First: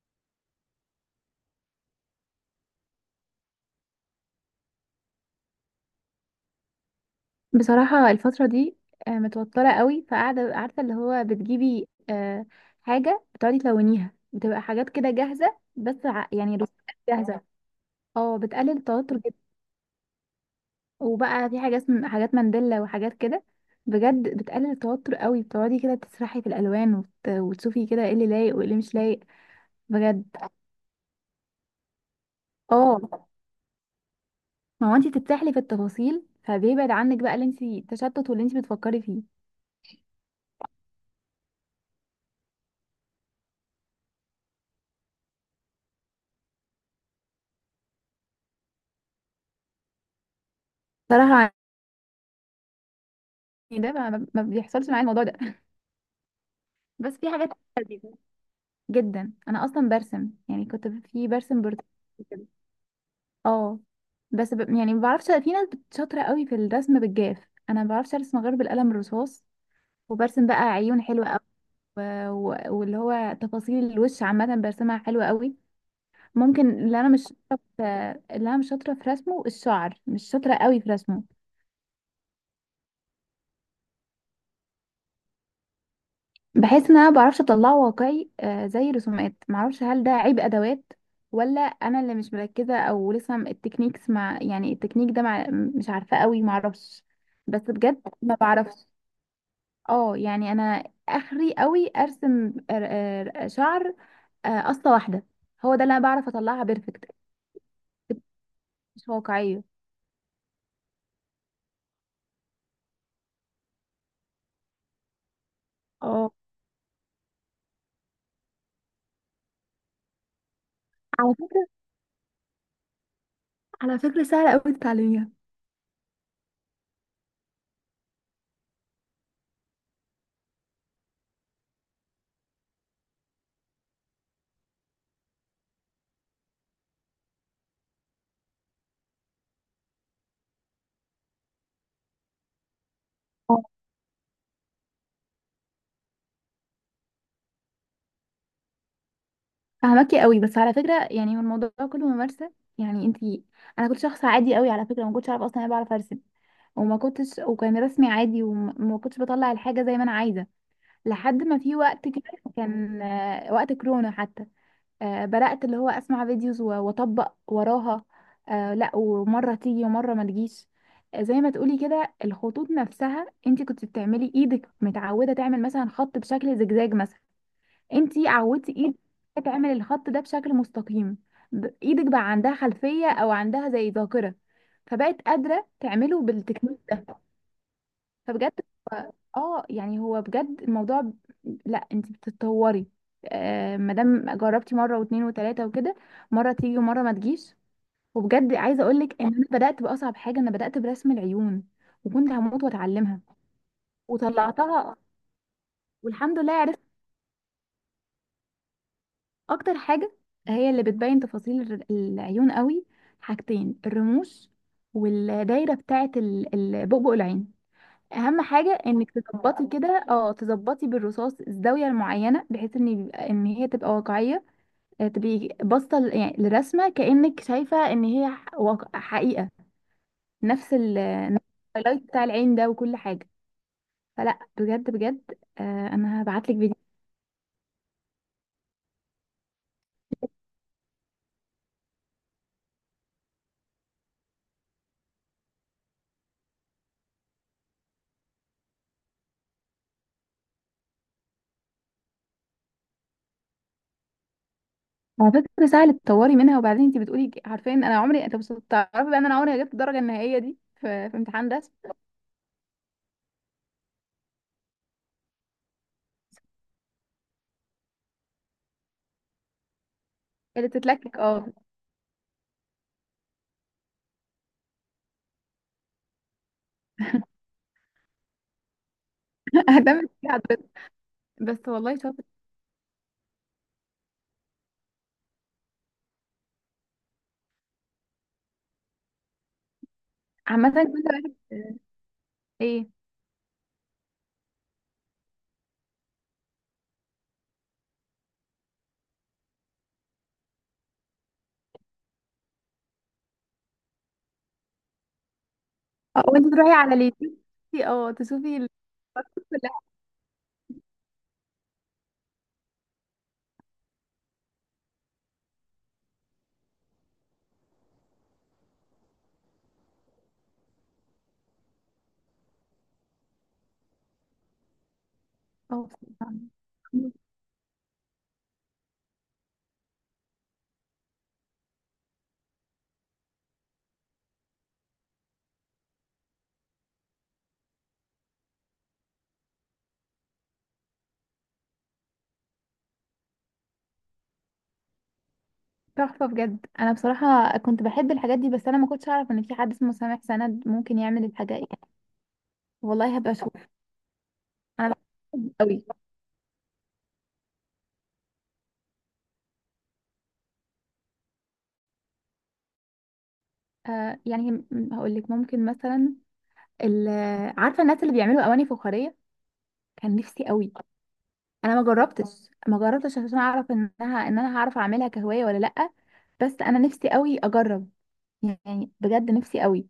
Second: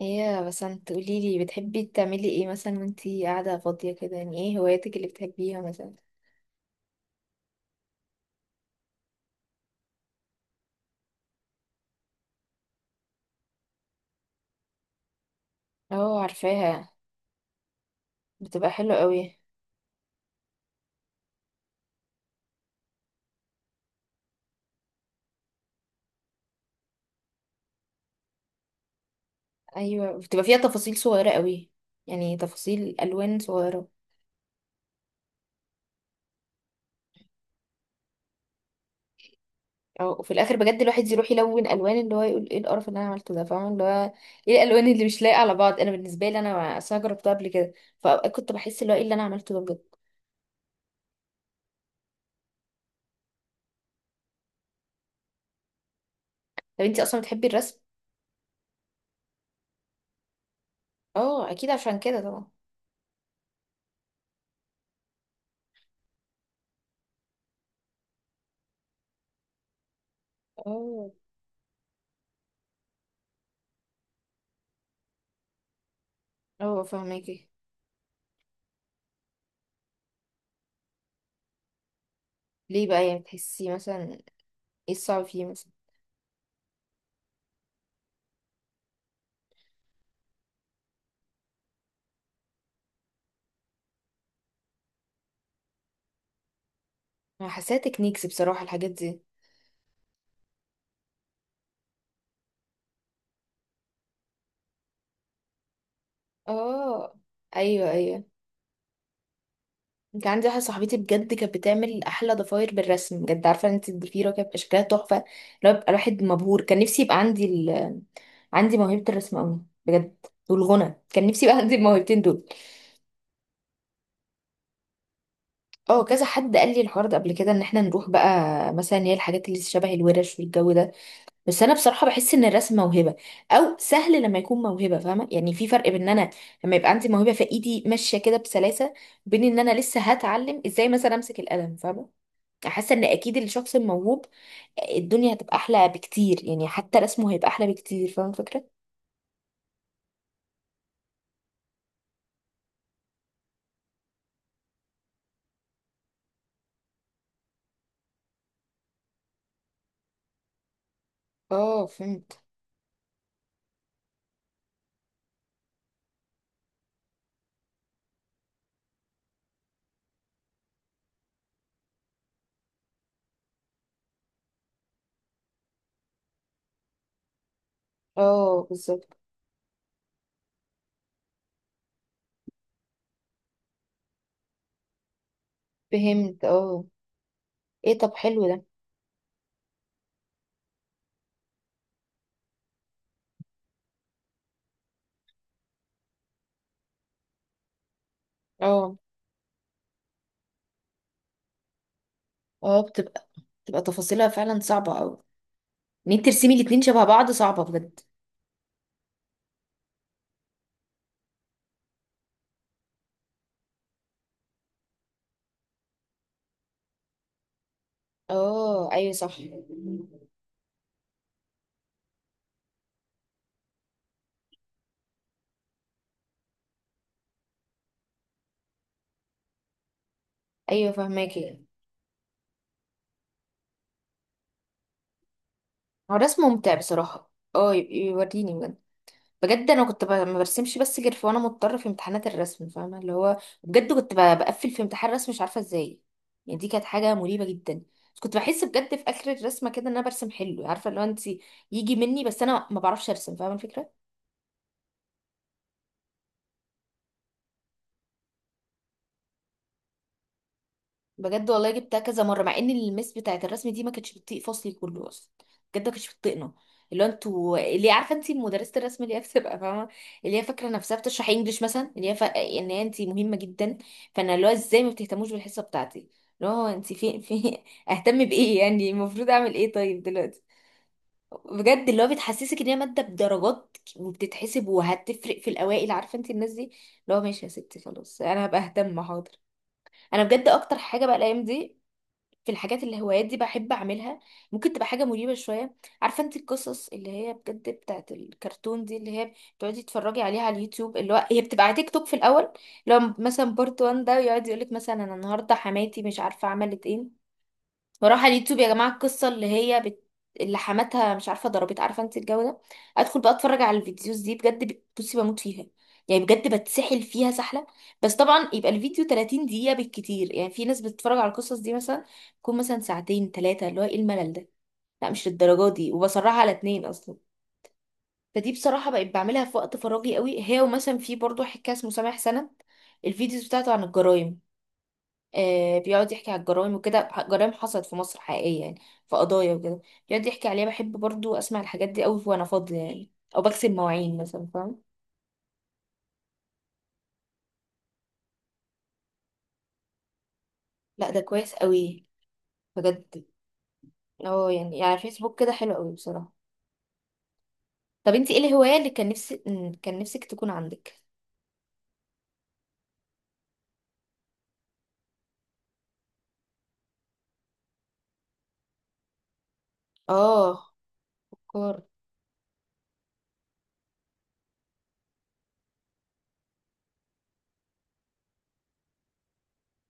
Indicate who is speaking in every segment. Speaker 1: ايه يا بسنت، قوليلي بتحبي تعملي ايه مثلا وانتي قاعدة فاضية كده؟ يعني ايه هواياتك اللي بتحبيها مثلا؟
Speaker 2: بصراحة الفترة دي، متوترة قوي، فقاعدة عارفة اللي هو بتجيبي، حاجة بتقعدي تلونيها، بتبقى حاجات كده جاهزة، بس
Speaker 1: اه،
Speaker 2: يعني
Speaker 1: عارفاها.
Speaker 2: رسومات جاهزة. اه،
Speaker 1: بتبقى
Speaker 2: بتقلل
Speaker 1: حلوة
Speaker 2: التوتر جدا.
Speaker 1: قوي.
Speaker 2: وبقى في حاجة اسم حاجات مانديلا وحاجات كده. بجد بتقلل التوتر قوي، بتقعدي كده تسرحي في الألوان وتشوفي كده ايه اللي لايق وايه اللي مش لايق.
Speaker 1: ايوه،
Speaker 2: بجد.
Speaker 1: بتبقى فيها تفاصيل صغيرة قوي. يعني تفاصيل
Speaker 2: اه،
Speaker 1: الوان صغيرة.
Speaker 2: ما هو انتي تتسحلي في التفاصيل فبيبعد عنك بقى اللي انتي تشتت واللي انتي بتفكري فيه.
Speaker 1: اه. وفي الاخر بجد الواحد يروح يلون الوان اللي هو يقول ايه القرف اللي انا عملته ده، فاهمة اللي هو ايه الالوان اللي مش لايقة على بعض. انا بالنسبة لي انا اصلا جربتها قبل كده، فاوقات كنت بحس اللي هو ايه اللي انا عملته ده بجد.
Speaker 2: صراحة، يعني ده ما بيحصلش معايا الموضوع ده.
Speaker 1: طب انتي
Speaker 2: بس
Speaker 1: اصلا
Speaker 2: في
Speaker 1: بتحبي
Speaker 2: حاجات
Speaker 1: الرسم؟
Speaker 2: لذيذة جدا. انا اصلا برسم، يعني كنت في
Speaker 1: اه،
Speaker 2: برسم
Speaker 1: اكيد
Speaker 2: برتقالي
Speaker 1: عشان كده
Speaker 2: كده.
Speaker 1: طبعا.
Speaker 2: اه. بس يعني ما بعرفش، في ناس شاطره قوي في الرسم بالجاف. انا ما بعرفش ارسم غير بالقلم الرصاص. وبرسم بقى عيون
Speaker 1: اه
Speaker 2: حلوه قوي و... و... واللي هو تفاصيل الوش عامه برسمها حلوه قوي. ممكن
Speaker 1: اه،
Speaker 2: اللي انا مش
Speaker 1: فاهماكي.
Speaker 2: شاطره في... اللي انا مش شاطره في رسمه الشعر، مش شاطره قوي في رسمه.
Speaker 1: ليه بقى؟ يعني بتحسي مثلا ايه الصعب فيه مثلا؟
Speaker 2: بحيث ان انا ما بعرفش اطلعه واقعي، زي الرسومات. معرفش، هل ده عيب ادوات، ولا انا اللي مش مركزه، او لسه التكنيكس مع، يعني التكنيك ده مع، مش عارفه قوي، معرفش.
Speaker 1: انا
Speaker 2: بس
Speaker 1: حاساها
Speaker 2: بجد
Speaker 1: تكنيكس
Speaker 2: ما
Speaker 1: بصراحة
Speaker 2: بعرفش.
Speaker 1: الحاجات دي.
Speaker 2: اه يعني انا اخري قوي ارسم، شعر، قصه واحده. هو ده اللي انا بعرف اطلعها بيرفكت،
Speaker 1: اه، ايوه ايوه.
Speaker 2: مش واقعيه.
Speaker 1: كان عندي واحدة صاحبتي بجد كانت بتعمل احلى ضفاير بالرسم، بجد عارفة انت الضفيرة كانت بيبقى شكلها تحفة. لو بيبقى الواحد
Speaker 2: اه،
Speaker 1: مبهور، كان نفسي يبقى عندي عندي موهبة الرسم قوي بجد. والغنى، كان
Speaker 2: على
Speaker 1: نفسي يبقى
Speaker 2: فكرة،
Speaker 1: عندي الموهبتين دول.
Speaker 2: على فكرة سهلة أوي تتعلميها.
Speaker 1: اه، كذا حد قال لي الحوار ده قبل كده ان احنا نروح بقى مثلا هي الحاجات اللي شبه الورش والجو ده. بس انا بصراحه بحس ان الرسم موهبه، او سهل لما يكون موهبه، فاهمه؟ يعني في فرق بين ان انا لما يبقى عندي موهبه في ايدي ماشيه كده بسلاسه، وبين ان انا لسه هتعلم ازاي مثلا امسك القلم، فاهمه؟ حاسه ان اكيد الشخص الموهوب الدنيا هتبقى احلى بكتير، يعني حتى رسمه هيبقى احلى بكتير، فاهمه الفكره؟
Speaker 2: فهمكي قوي، بس على فكره يعني هو الموضوع كله ممارسه. يعني انت انا كنت شخص عادي قوي على فكره، ما كنتش اعرف اصلا انا بعرف ارسم، وما كنتش وكان رسمي عادي، وما كنتش بطلع الحاجه زي ما انا عايزه، لحد ما في
Speaker 1: اه،
Speaker 2: وقت كده
Speaker 1: فهمت.
Speaker 2: كان، وقت كورونا حتى، بدات اللي هو اسمع فيديوز واطبق وراها، لا ومره تيجي ومره ما تجيش. زي ما تقولي كده، الخطوط نفسها انت كنت بتعملي ايدك متعوده تعمل مثلا خط بشكل زجزاج مثلا، انتي
Speaker 1: اه،
Speaker 2: عودتي ايدك
Speaker 1: بالظبط.
Speaker 2: تعمل الخط ده بشكل مستقيم. ايدك بقى عندها خلفية او عندها زي ذاكرة، فبقت قادرة تعمله
Speaker 1: فهمت.
Speaker 2: بالتكنيك
Speaker 1: اه،
Speaker 2: ده.
Speaker 1: ايه؟ طب حلو
Speaker 2: فبجد،
Speaker 1: ده.
Speaker 2: اه يعني هو بجد الموضوع لا انتي بتتطوري. آه، مادام جربتي مرة واتنين وتلاتة وكده، مرة تيجي ومرة ما تجيش. وبجد عايزة
Speaker 1: اه
Speaker 2: اقولك ان انا بدأت بأصعب حاجة، انا بدأت برسم العيون وكنت هموت
Speaker 1: اه،
Speaker 2: واتعلمها،
Speaker 1: بتبقى تفاصيلها فعلا صعبه
Speaker 2: وطلعتها
Speaker 1: قوي. ان انت
Speaker 2: والحمد
Speaker 1: ترسمي
Speaker 2: لله.
Speaker 1: الاتنين شبه بعض صعبه بجد.
Speaker 2: اكتر حاجه هي اللي بتبين تفاصيل العيون قوي، حاجتين: الرموش والدايره بتاعه بؤبؤ العين. اهم حاجه
Speaker 1: اه،
Speaker 2: انك
Speaker 1: ايوه صح.
Speaker 2: تظبطي كده، اه تظبطي بالرصاص الزاويه المعينه بحيث ان ان هي تبقى واقعيه، تبقي باصه يعني للرسمه كانك شايفه ان هي حقيقه. نفس
Speaker 1: ايوه، فهماكي.
Speaker 2: الهايلايت بتاع العين ده وكل حاجه. فلا، بجد،
Speaker 1: هو
Speaker 2: انا
Speaker 1: رسم
Speaker 2: هبعتلك
Speaker 1: ممتع
Speaker 2: فيديو.
Speaker 1: بصراحة. اه، يوريني بجد. بجد انا كنت ما برسمش بس غير وانا مضطرة في امتحانات الرسم، فاهمة اللي هو. بجد كنت بقفل في امتحان الرسم، مش عارفة ازاي. يعني دي كانت حاجة مريبة جدا. بس كنت بحس بجد في اخر الرسمة كده ان انا برسم حلو، عارفة اللي هو انت يجي مني، بس انا ما بعرفش ارسم، فاهمة الفكرة.
Speaker 2: على فكرة سهل تطوري منها. وبعدين انت بتقولي عارفة ان انا عمري، انت بس تعرفي بقى ان انا عمري ما جبت الدرجة النهائية دي في, في
Speaker 1: بجد
Speaker 2: امتحان
Speaker 1: والله
Speaker 2: رسم.
Speaker 1: جبتها كذا مره، مع ان المس بتاعت الرسم دي ما كانتش بتطيق فصلي كله اصلا. بجد ما كانتش بتطيقنا. اللي هو انتوا اللي هي عارفه انت مدرسه الرسم اللي هي بتبقى فاهمه، اللي هي فاكره
Speaker 2: اللي
Speaker 1: نفسها
Speaker 2: بتتلكك
Speaker 1: بتشرح
Speaker 2: اه.
Speaker 1: انجليش مثلا، اللي هي ان هي انت مهمه جدا. فانا اللي هو ازاي ما بتهتموش بالحصه بتاعتي؟ اللي هو انت في اهتم بايه؟ يعني المفروض اعمل ايه طيب
Speaker 2: اهتمت بيها
Speaker 1: دلوقتي؟
Speaker 2: حضرتك، بس
Speaker 1: بجد
Speaker 2: والله
Speaker 1: اللي هو
Speaker 2: شاطر.
Speaker 1: بتحسسك ان هي ماده بدرجات وبتتحسب وهتفرق في الاوائل، عارفه انت الناس دي. اللي هو ماشي يا ستي، خلاص انا هبقى اهتم، حاضر. انا بجد
Speaker 2: عامة
Speaker 1: اكتر
Speaker 2: كنت
Speaker 1: حاجه بقى
Speaker 2: بقى-
Speaker 1: الايام دي في الحاجات
Speaker 2: ايه.
Speaker 1: اللي هوايات دي بحب اعملها. ممكن تبقى حاجه مريبه شويه. عارفه انت القصص اللي هي بجد بتاعت الكرتون دي، اللي هي بتقعدي تتفرجي عليها على اليوتيوب، اللي هو هي بتبقى على تيك توك في الاول. لو مثلا بارت 1 ده يقعد يقولك مثلا انا النهارده حماتي مش
Speaker 2: اه،
Speaker 1: عارفه
Speaker 2: وانت تروحي
Speaker 1: عملت
Speaker 2: على
Speaker 1: ايه،
Speaker 2: اليوتيوب اه
Speaker 1: واروح على
Speaker 2: تشوفي
Speaker 1: اليوتيوب يا جماعه القصه اللي هي
Speaker 2: كلها.
Speaker 1: اللي حماتها مش عارفه ضربت، عارفه انت الجو ده. ادخل بقى اتفرج على الفيديوز دي بجد، بصي بموت فيها، يعني بجد بتسحل فيها سحله. بس طبعا يبقى الفيديو 30 دقيقه بالكتير. يعني في ناس بتتفرج على القصص دي مثلا تكون مثلا ساعتين ثلاثه، اللي هو ايه الملل ده؟ لا مش للدرجه
Speaker 2: اه
Speaker 1: دي،
Speaker 2: بصراحة.
Speaker 1: وبصراحه على اتنين اصلا. فدي بصراحه بقيت بعملها في وقت فراغي قوي، هي ومثلا في برضو حكايه اسمه سامح سند. الفيديوز بتاعته عن الجرايم، بيقعد يحكي على الجرائم وكده، جرائم حصلت في مصر حقيقية يعني، في قضايا وكده. بيقعد يحكي عليها، بحب برضو أسمع الحاجات دي أوي وأنا فاضية يعني، أو بغسل مواعين مثلا، فاهم.
Speaker 2: تحفة بجد. انا بصراحة كنت بحب الحاجات دي، بس انا ما كنتش اعرف ان في حد اسمه سامح سند ممكن
Speaker 1: لا ده
Speaker 2: يعمل
Speaker 1: كويس
Speaker 2: الحاجة يعني.
Speaker 1: أوي
Speaker 2: والله
Speaker 1: بجد.
Speaker 2: هبقى اشوف.
Speaker 1: اه، يعني
Speaker 2: انا
Speaker 1: يعني فيسبوك كده
Speaker 2: بحب
Speaker 1: حلو
Speaker 2: قوي.
Speaker 1: أوي بصراحة. طب انتي ايه الهواية اللي كان نفسي كان نفسك تكون عندك؟
Speaker 2: آه يعني هقول لك ممكن مثلا ال- عارفه الناس اللي بيعملوا اواني فخاريه، كان نفسي
Speaker 1: اه،
Speaker 2: قوي، انا ما
Speaker 1: فكار.
Speaker 2: جربتش ما جربتش عشان اعرف انها، ان انا هعرف اعملها كهوايه ولا لا، بس انا نفسي قوي اجرب، يعني بجد نفسي قوي.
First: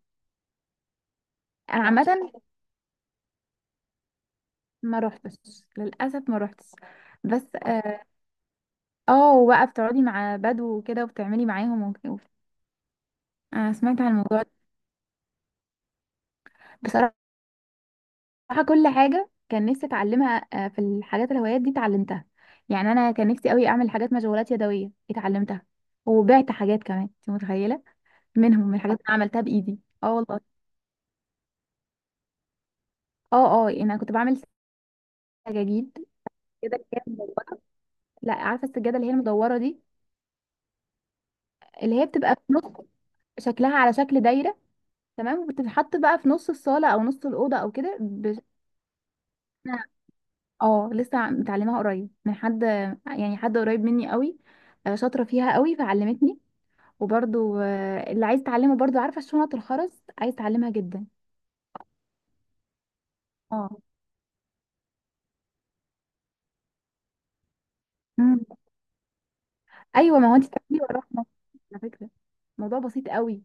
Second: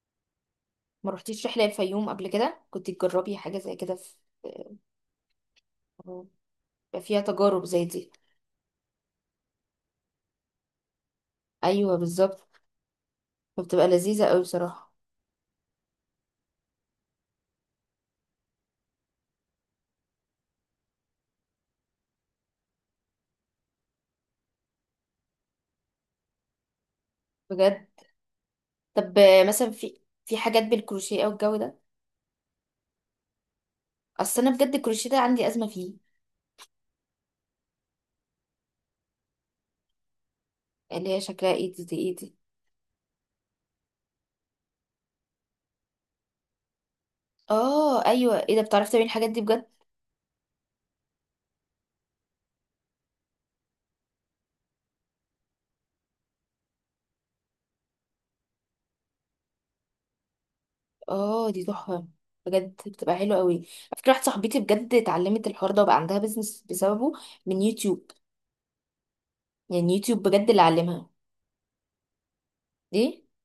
Speaker 1: ما رحتيش رحلة
Speaker 2: انا
Speaker 1: الفيوم قبل
Speaker 2: عامه
Speaker 1: كده؟ كنت تجربي حاجة زي كده. في
Speaker 2: ما روحتش للاسف، ما
Speaker 1: بيبقى
Speaker 2: روحتش.
Speaker 1: فيها
Speaker 2: بس
Speaker 1: تجارب زي
Speaker 2: اه،
Speaker 1: دي.
Speaker 2: وبقى بتقعدي مع بدو وكده وبتعملي معاهم
Speaker 1: ايوه بالظبط.
Speaker 2: انا
Speaker 1: فبتبقى
Speaker 2: سمعت عن
Speaker 1: لذيذة أوي
Speaker 2: الموضوع ده.
Speaker 1: بصراحة.
Speaker 2: بصراحه، صراحة كل حاجة كان نفسي اتعلمها، في الحاجات الهوايات دي اتعلمتها. يعني انا كان نفسي قوي اعمل حاجات مشغولات يدوية، اتعلمتها وبعت حاجات كمان، انت متخيلة،
Speaker 1: بجد.
Speaker 2: منهم من الحاجات اللي أنا
Speaker 1: طب
Speaker 2: عملتها
Speaker 1: مثلا
Speaker 2: بايدي.
Speaker 1: في
Speaker 2: اه
Speaker 1: في
Speaker 2: والله.
Speaker 1: حاجات بالكروشيه او الجو ده؟
Speaker 2: اه اه يعني انا كنت
Speaker 1: اصل
Speaker 2: بعمل
Speaker 1: انا بجد الكروشيه ده عندي ازمه فيه.
Speaker 2: سجاجيد كده اللي هي مدورة. لا عارفة السجادة اللي هي المدورة دي،
Speaker 1: اللي هي شكلها ايه دي؟ دي
Speaker 2: اللي هي
Speaker 1: ايه
Speaker 2: بتبقى
Speaker 1: دي
Speaker 2: في نص، شكلها على شكل دايرة، تمام، وبتتحط بقى في نص الصالة او نص الأوضة او كده
Speaker 1: اه ايوه. ايه ده؟ بتعرفي تعملي الحاجات دي بجد؟
Speaker 2: أنا- اه لسه متعلمها قريب من حد، يعني حد قريب مني قوي، شاطرة فيها قوي فعلمتني. وبرضو اللي عايز تعلمه برضو، عارفه شنط الخرز، عايز تعلمها جدا.
Speaker 1: اه دي تحفه، بجد بتبقى حلوه قوي. على
Speaker 2: اه.
Speaker 1: فكره واحده صاحبتي بجد اتعلمت الحوار ده وبقى عندها بيزنس بسببه، من يوتيوب.
Speaker 2: مم.
Speaker 1: يعني
Speaker 2: ايوه،
Speaker 1: يوتيوب
Speaker 2: ما هو انت
Speaker 1: بجد اللي
Speaker 2: تعملي وراها
Speaker 1: علمها.
Speaker 2: مصر. على فكره الموضوع بسيط
Speaker 1: ليه؟
Speaker 2: قوي،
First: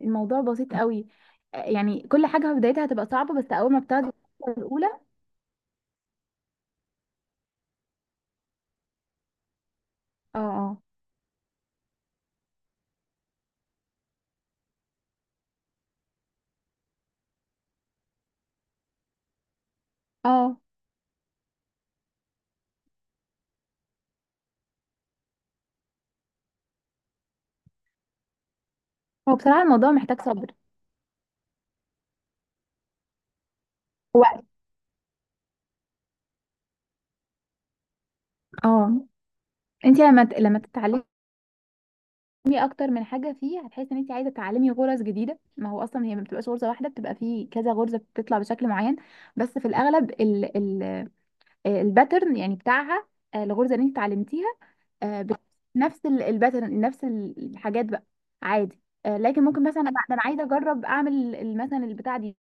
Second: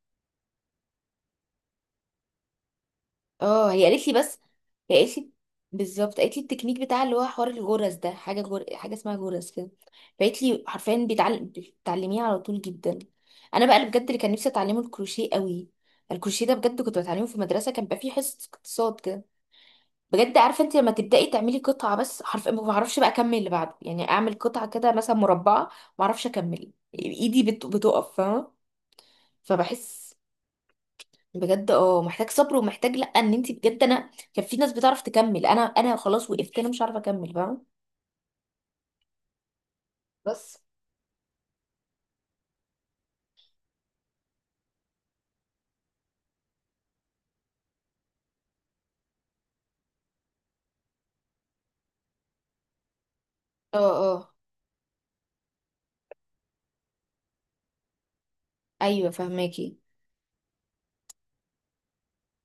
Speaker 2: الموضوع بسيط قوي يعني كل حاجه في بدايتها هتبقى صعبه، بس
Speaker 1: اه
Speaker 2: اول ما
Speaker 1: هي قالت
Speaker 2: بتاخدي
Speaker 1: لي بس،
Speaker 2: الخطوة
Speaker 1: هي
Speaker 2: الاولى.
Speaker 1: قالت لي بالظبط قالت لي التكنيك بتاع اللي هو حوار الجرس ده، حاجه حاجه اسمها جرس كده.
Speaker 2: اه
Speaker 1: فقالت لي
Speaker 2: اه.
Speaker 1: حرفيا بيتعلم، بتعلميه على طول جدا. انا بقى اللي بجد اللي كان نفسي اتعلمه الكروشيه قوي. الكروشيه ده بجد كنت بتعلمه في المدرسه، كان بقى فيه حصه اقتصاد كده. بجد
Speaker 2: اه
Speaker 1: عارفه انت لما تبداي تعملي قطعه بس، حرف ما بعرفش بقى اكمل اللي بعده، يعني اعمل قطعه كده مثلا مربعه، ما اعرفش اكمل. ايدي بتقف، فاهمه؟
Speaker 2: هو بصراحه الموضوع
Speaker 1: فبحس
Speaker 2: محتاج صبر.
Speaker 1: بجد اه محتاج صبر، ومحتاج لا ان انت بجد انا
Speaker 2: وقت.
Speaker 1: كان في ناس بتعرف تكمل، انا خلاص وقفت، انا مش عارفه اكمل، فاهمه؟
Speaker 2: اه. انت
Speaker 1: بس
Speaker 2: لما تتعلمي اكتر من حاجه فيه، هتحسي ان انت عايزه تتعلمي غرز جديده. ما هو اصلا هي ما بتبقاش غرزه واحده، بتبقى فيه كذا غرزه بتطلع بشكل معين. بس في الاغلب الباترن يعني بتاعها، الغرزه
Speaker 1: اه
Speaker 2: اللي انت
Speaker 1: اه،
Speaker 2: اتعلمتيها، آه، بت- نفس الباترن نفس الحاجات بقى عادي.
Speaker 1: ايوه
Speaker 2: لكن ممكن
Speaker 1: فهماكي.
Speaker 2: مثلا ده انا عايزه اجرب اعمل مثلا البتاع دي،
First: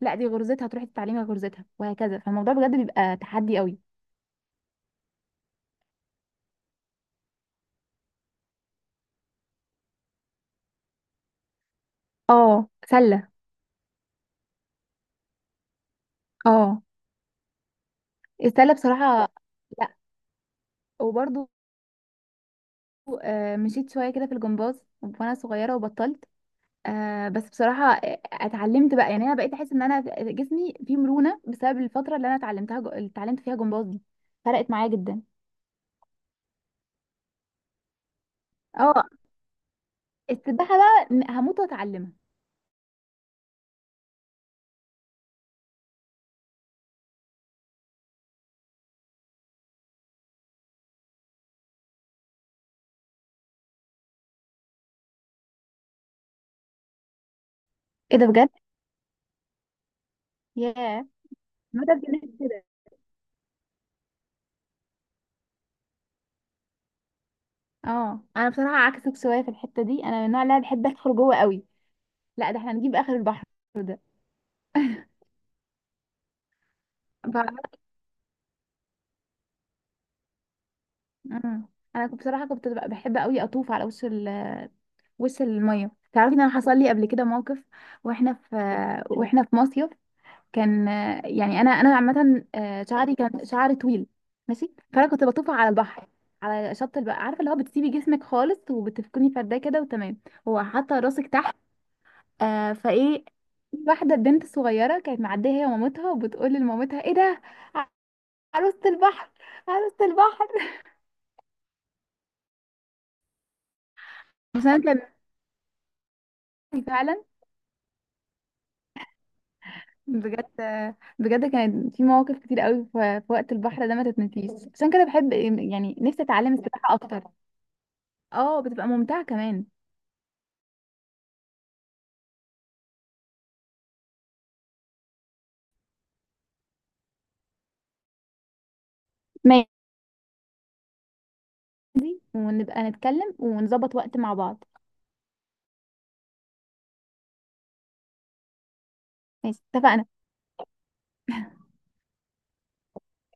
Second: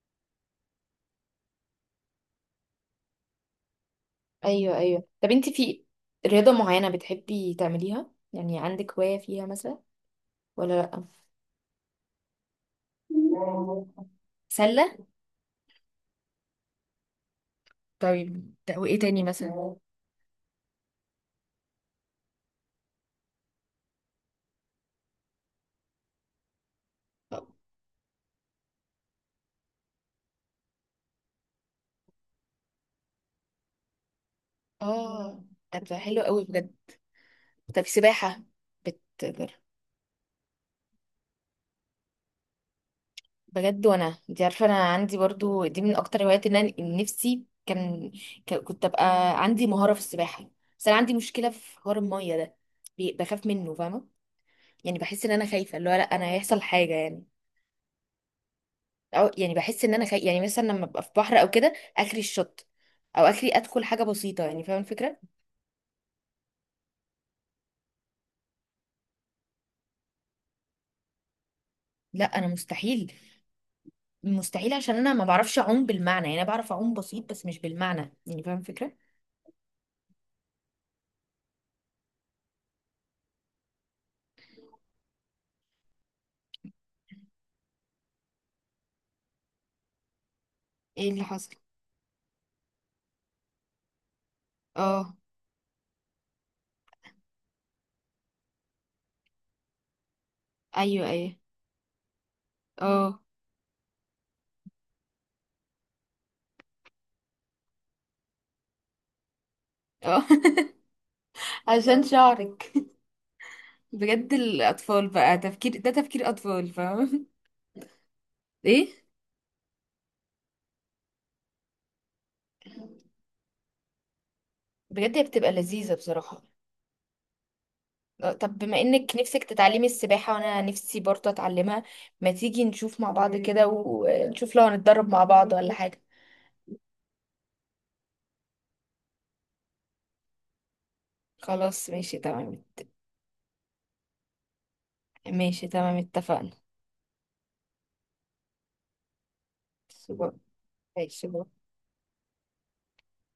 Speaker 2: لا دي غرزتها، تروحي تتعلمي غرزتها وهكذا. فالموضوع بجد بيبقى تحدي قوي.
Speaker 1: ايوه ايوه، طب انت في رياضه معينه بتحبي تعمليها؟ يعني عندك هوايه فيها مثلا ولا لا؟
Speaker 2: اه سله.
Speaker 1: سله.
Speaker 2: اه.
Speaker 1: طيب
Speaker 2: السله
Speaker 1: وايه تاني
Speaker 2: بصراحه.
Speaker 1: مثلا؟
Speaker 2: لا. وبرضو مشيت شويه كده في الجمباز وانا صغيره وبطلت. آه بس بصراحة اتعلمت بقى، يعني انا بقيت احس ان جسمي فيه مرونة بسبب الفترة اللي انا اتعلمتها اللي اتعلمت فيها جمباز دي، فرقت معايا جدا.
Speaker 1: اه. طب ده حلو قوي بجد. طب سباحة
Speaker 2: اه.
Speaker 1: بتجرب؟
Speaker 2: السباحة بقى هموت واتعلمها.
Speaker 1: بجد وانا انت عارفه انا عندي برضو دي من اكتر هواياتي، ان انا إن نفسي كان كنت ابقى عندي مهاره في السباحه. بس انا عندي مشكله في حوار الميه ده، بخاف منه، فاهمه؟ يعني بحس ان انا خايفه اللي هو لا انا هيحصل حاجه يعني،
Speaker 2: ايه ده بجد.
Speaker 1: او يعني بحس ان انا خايفه يعني مثلا لما ابقى
Speaker 2: ياه،
Speaker 1: في بحر او كده
Speaker 2: ما ده
Speaker 1: اخري
Speaker 2: بجد كده.
Speaker 1: الشط، او اخري ادخل حاجه بسيطه يعني، فاهمه الفكره؟
Speaker 2: اه انا بصراحة عكسك شوية في الحتة دي، انا من النوع اللي أنا بحب ادخل جوه قوي.
Speaker 1: لا انا
Speaker 2: لا ده احنا نجيب
Speaker 1: مستحيل.
Speaker 2: اخر البحر ده.
Speaker 1: مستحيل، عشان انا ما بعرفش اعوم بالمعنى. يعني انا بعرف اعوم بسيط، بس مش
Speaker 2: بعرف.
Speaker 1: بالمعنى يعني، فاهمه الفكره؟
Speaker 2: مم. بصراحة كنت ببقى بحب قوي اطوف على وش وش المية. تعرفي ان انا حصل لي قبل كده موقف، واحنا في واحنا في مصيف، كان،
Speaker 1: ايه اللي حصل؟
Speaker 2: يعني انا عامه، شعري، كان شعري طويل، ماشي، فانا
Speaker 1: اه
Speaker 2: كنت بطوف على البحر، على شط البحر، عارفه اللي هو بتسيبي جسمك خالص وبتفكني فرداه كده وتمام، هو حاطه
Speaker 1: ايوه
Speaker 2: راسك
Speaker 1: ايوه.
Speaker 2: تحت، آه
Speaker 1: اه
Speaker 2: فايه واحده بنت صغيره كانت معديه هي ومامتها، وبتقول لمامتها: ايه ده؟ عروسه البحر، عروسه
Speaker 1: اه.
Speaker 2: البحر.
Speaker 1: عشان شعرك. بجد
Speaker 2: بس
Speaker 1: الأطفال
Speaker 2: انا
Speaker 1: بقى، تفكير ده تفكير أطفال،
Speaker 2: كان فعلا
Speaker 1: فاهم؟ ايه.
Speaker 2: بجد، بجد كانت في مواقف كتير قوي في وقت البحر ده ما تتنسيش، عشان كده
Speaker 1: بجد هي
Speaker 2: بحب
Speaker 1: بتبقى لذيذة
Speaker 2: يعني نفسي
Speaker 1: بصراحة.
Speaker 2: اتعلم السباحه اكتر.
Speaker 1: طب
Speaker 2: اه
Speaker 1: بما
Speaker 2: بتبقى
Speaker 1: انك
Speaker 2: ممتعه
Speaker 1: نفسك
Speaker 2: كمان.
Speaker 1: تتعلمي السباحة وانا نفسي برضه اتعلمها، ما تيجي نشوف مع بعض كده ونشوف لو هنتدرب مع بعض ولا حاجة؟ خلاص ماشي
Speaker 2: دي
Speaker 1: تمام.
Speaker 2: ونبقى نتكلم ونظبط وقت مع بعض.
Speaker 1: ماشي تمام، اتفقنا.
Speaker 2: ماشي اتفقنا.
Speaker 1: ماشي.